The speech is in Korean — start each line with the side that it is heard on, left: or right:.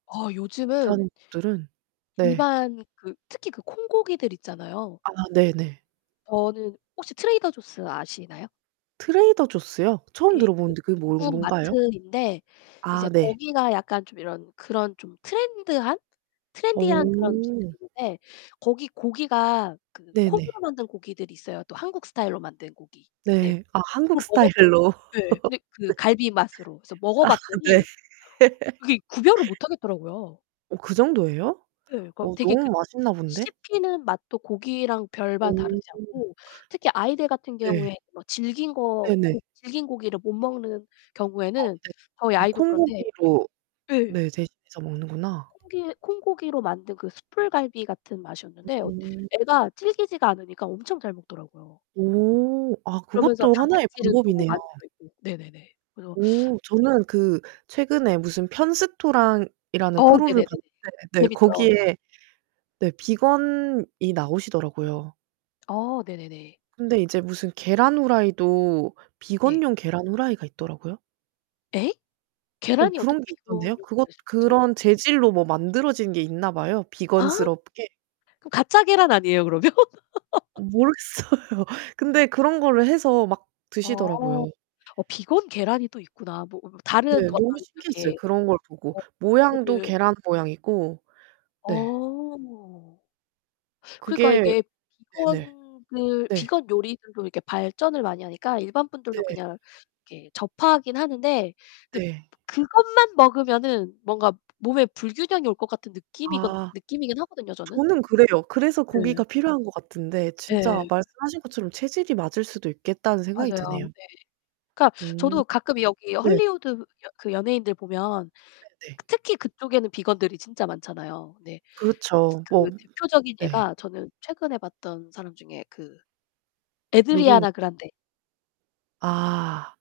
left: 어
right: 그런
left: 요즘은
right: 것들은 네.
left: 일반 그 특히 그 콩고기들 있잖아요.
right: 아 네네.
left: 저는 혹시 Trader Jaws 아시나요?
right: 트레이더 조스요? 처음
left: 예. 그
right: 들어보는데 그게 뭔
left: 미국
right: 뭔가요?
left: 마트인데
right: 아
left: 이제
right: 네.
left: 거기가 약간 좀 이런 그런 좀 Trend 한? Trendy 한 그런
right: 어
left: 음식들이 있는데 거기 고기가 그
right: 네 네.
left: 콩으로 만든 고기들이 있어요. 또 한국 스타일로 만든 고기 네.
right: 네, 아 한국
left: 그걸 먹었
right: 스타일로.
left: 네, 근데 그
right: 네.
left: 갈비 맛으로 그래서
right: 아 네.
left: 먹어봤더니 그게 구별을 못하겠더라고요.
right: 어 그정도예요?
left: 네, 거
right: 어
left: 되게 그
right: 너무 맛있나 본데.
left: 씹히는 맛도 고기랑 별반 다르지
right: 오
left: 않고 특히 아이들 같은
right: 네.
left: 경우에 뭐 질긴 거
right: 네네
left: 고 질긴 고기를 못 먹는
right: 어
left: 경우에는
right: 네.
left: 저희
right: 그
left: 아이도 그런데 이게
right: 콩고기로 네
left: 예.
right: 대신해서 먹는구나.
left: 콩고기, 콩고기로 만든 그 숯불갈비 같은 맛이었는데
right: 음.
left: 애가 질기지가 않으니까 엄청 잘 먹더라고요.
right: 오 아
left: 그러면서
right: 그것도 하나의
left: 단백질은
right: 방법
left: 또
right: 이네요.
left: 많이 들어있고. 네네네, 그래서
right: 오 저는 그 최근에 무슨 편스토랑이라는
left: 어
right: 프로를
left: 네네네네.
right: 봤는데 네
left: 재밌죠.
right: 거기에. 네 비건이 나오시더라고요.
left: 어 네네네.
right: 근데 이제 무슨 계란 후라이도
left: 네.
right: 비건용 계란 후라이가 있더라고요.
left: 예?
right: 어
left: 계란이
right: 그런
left: 어떻게
right: 게
left: 비건
right: 있던데요.
left: 용이
right: 그것
left: 될 수 있죠?
right: 그런 재질로 뭐 만들어진 게 있나 봐요.
left: 아?
right: 비건스럽게.
left: 가짜 계란 아니에요, 그러면?
right: 어 모르겠어요. 근데 그런 거를 해서 막
left: 어,
right: 드시더라고요.
left: 어 비건 계란이 또 있구나. 뭐 어 어
right: 네.
left: 다른 어떤
right: 너무 신기했어요.
left: 이렇게
right: 그런 걸 보고
left: 어
right: 모양도
left: 그거를
right: 계란 모양이고. 네.
left: 어. 그러니까
right: 그게
left: 이게
right: 네네.
left: 비건들
right: 네.
left: 비건 요리들도 이렇게 발전을 많이 하니까 일반 분들도
right: 네.
left: 그냥 이렇게 접하긴 하는데 근데
right: 네.
left: 그것만 먹으면 뭔가 몸에 불균형이 올 것 같은 느낌이 건
right: 아
left: 느낌이긴 하거든요, 저는.
right: 저는 그래요. 그래서 고기가
left: 네.
right: 필요한 것 같은데 진짜
left: 예.
right: 말씀하신 것처럼 체질이 맞을 수도 있겠다는 생각이
left: 맞아요.
right: 드네요.
left: 네. 그니까
right: 음.
left: 저도 가끔 여기
right: 네.
left: Hollywood 여 그 연예인들 보면
right: 네네.
left: 특히 그쪽에는 비건들이 진짜 많잖아요. 네.
right: 그렇죠. 뭐
left: 그 대표적인
right: 네.
left: 예가 저는 최근에 봤던 사람 중에 그
right: 누구인
left: Ariana Grande.
right: 아.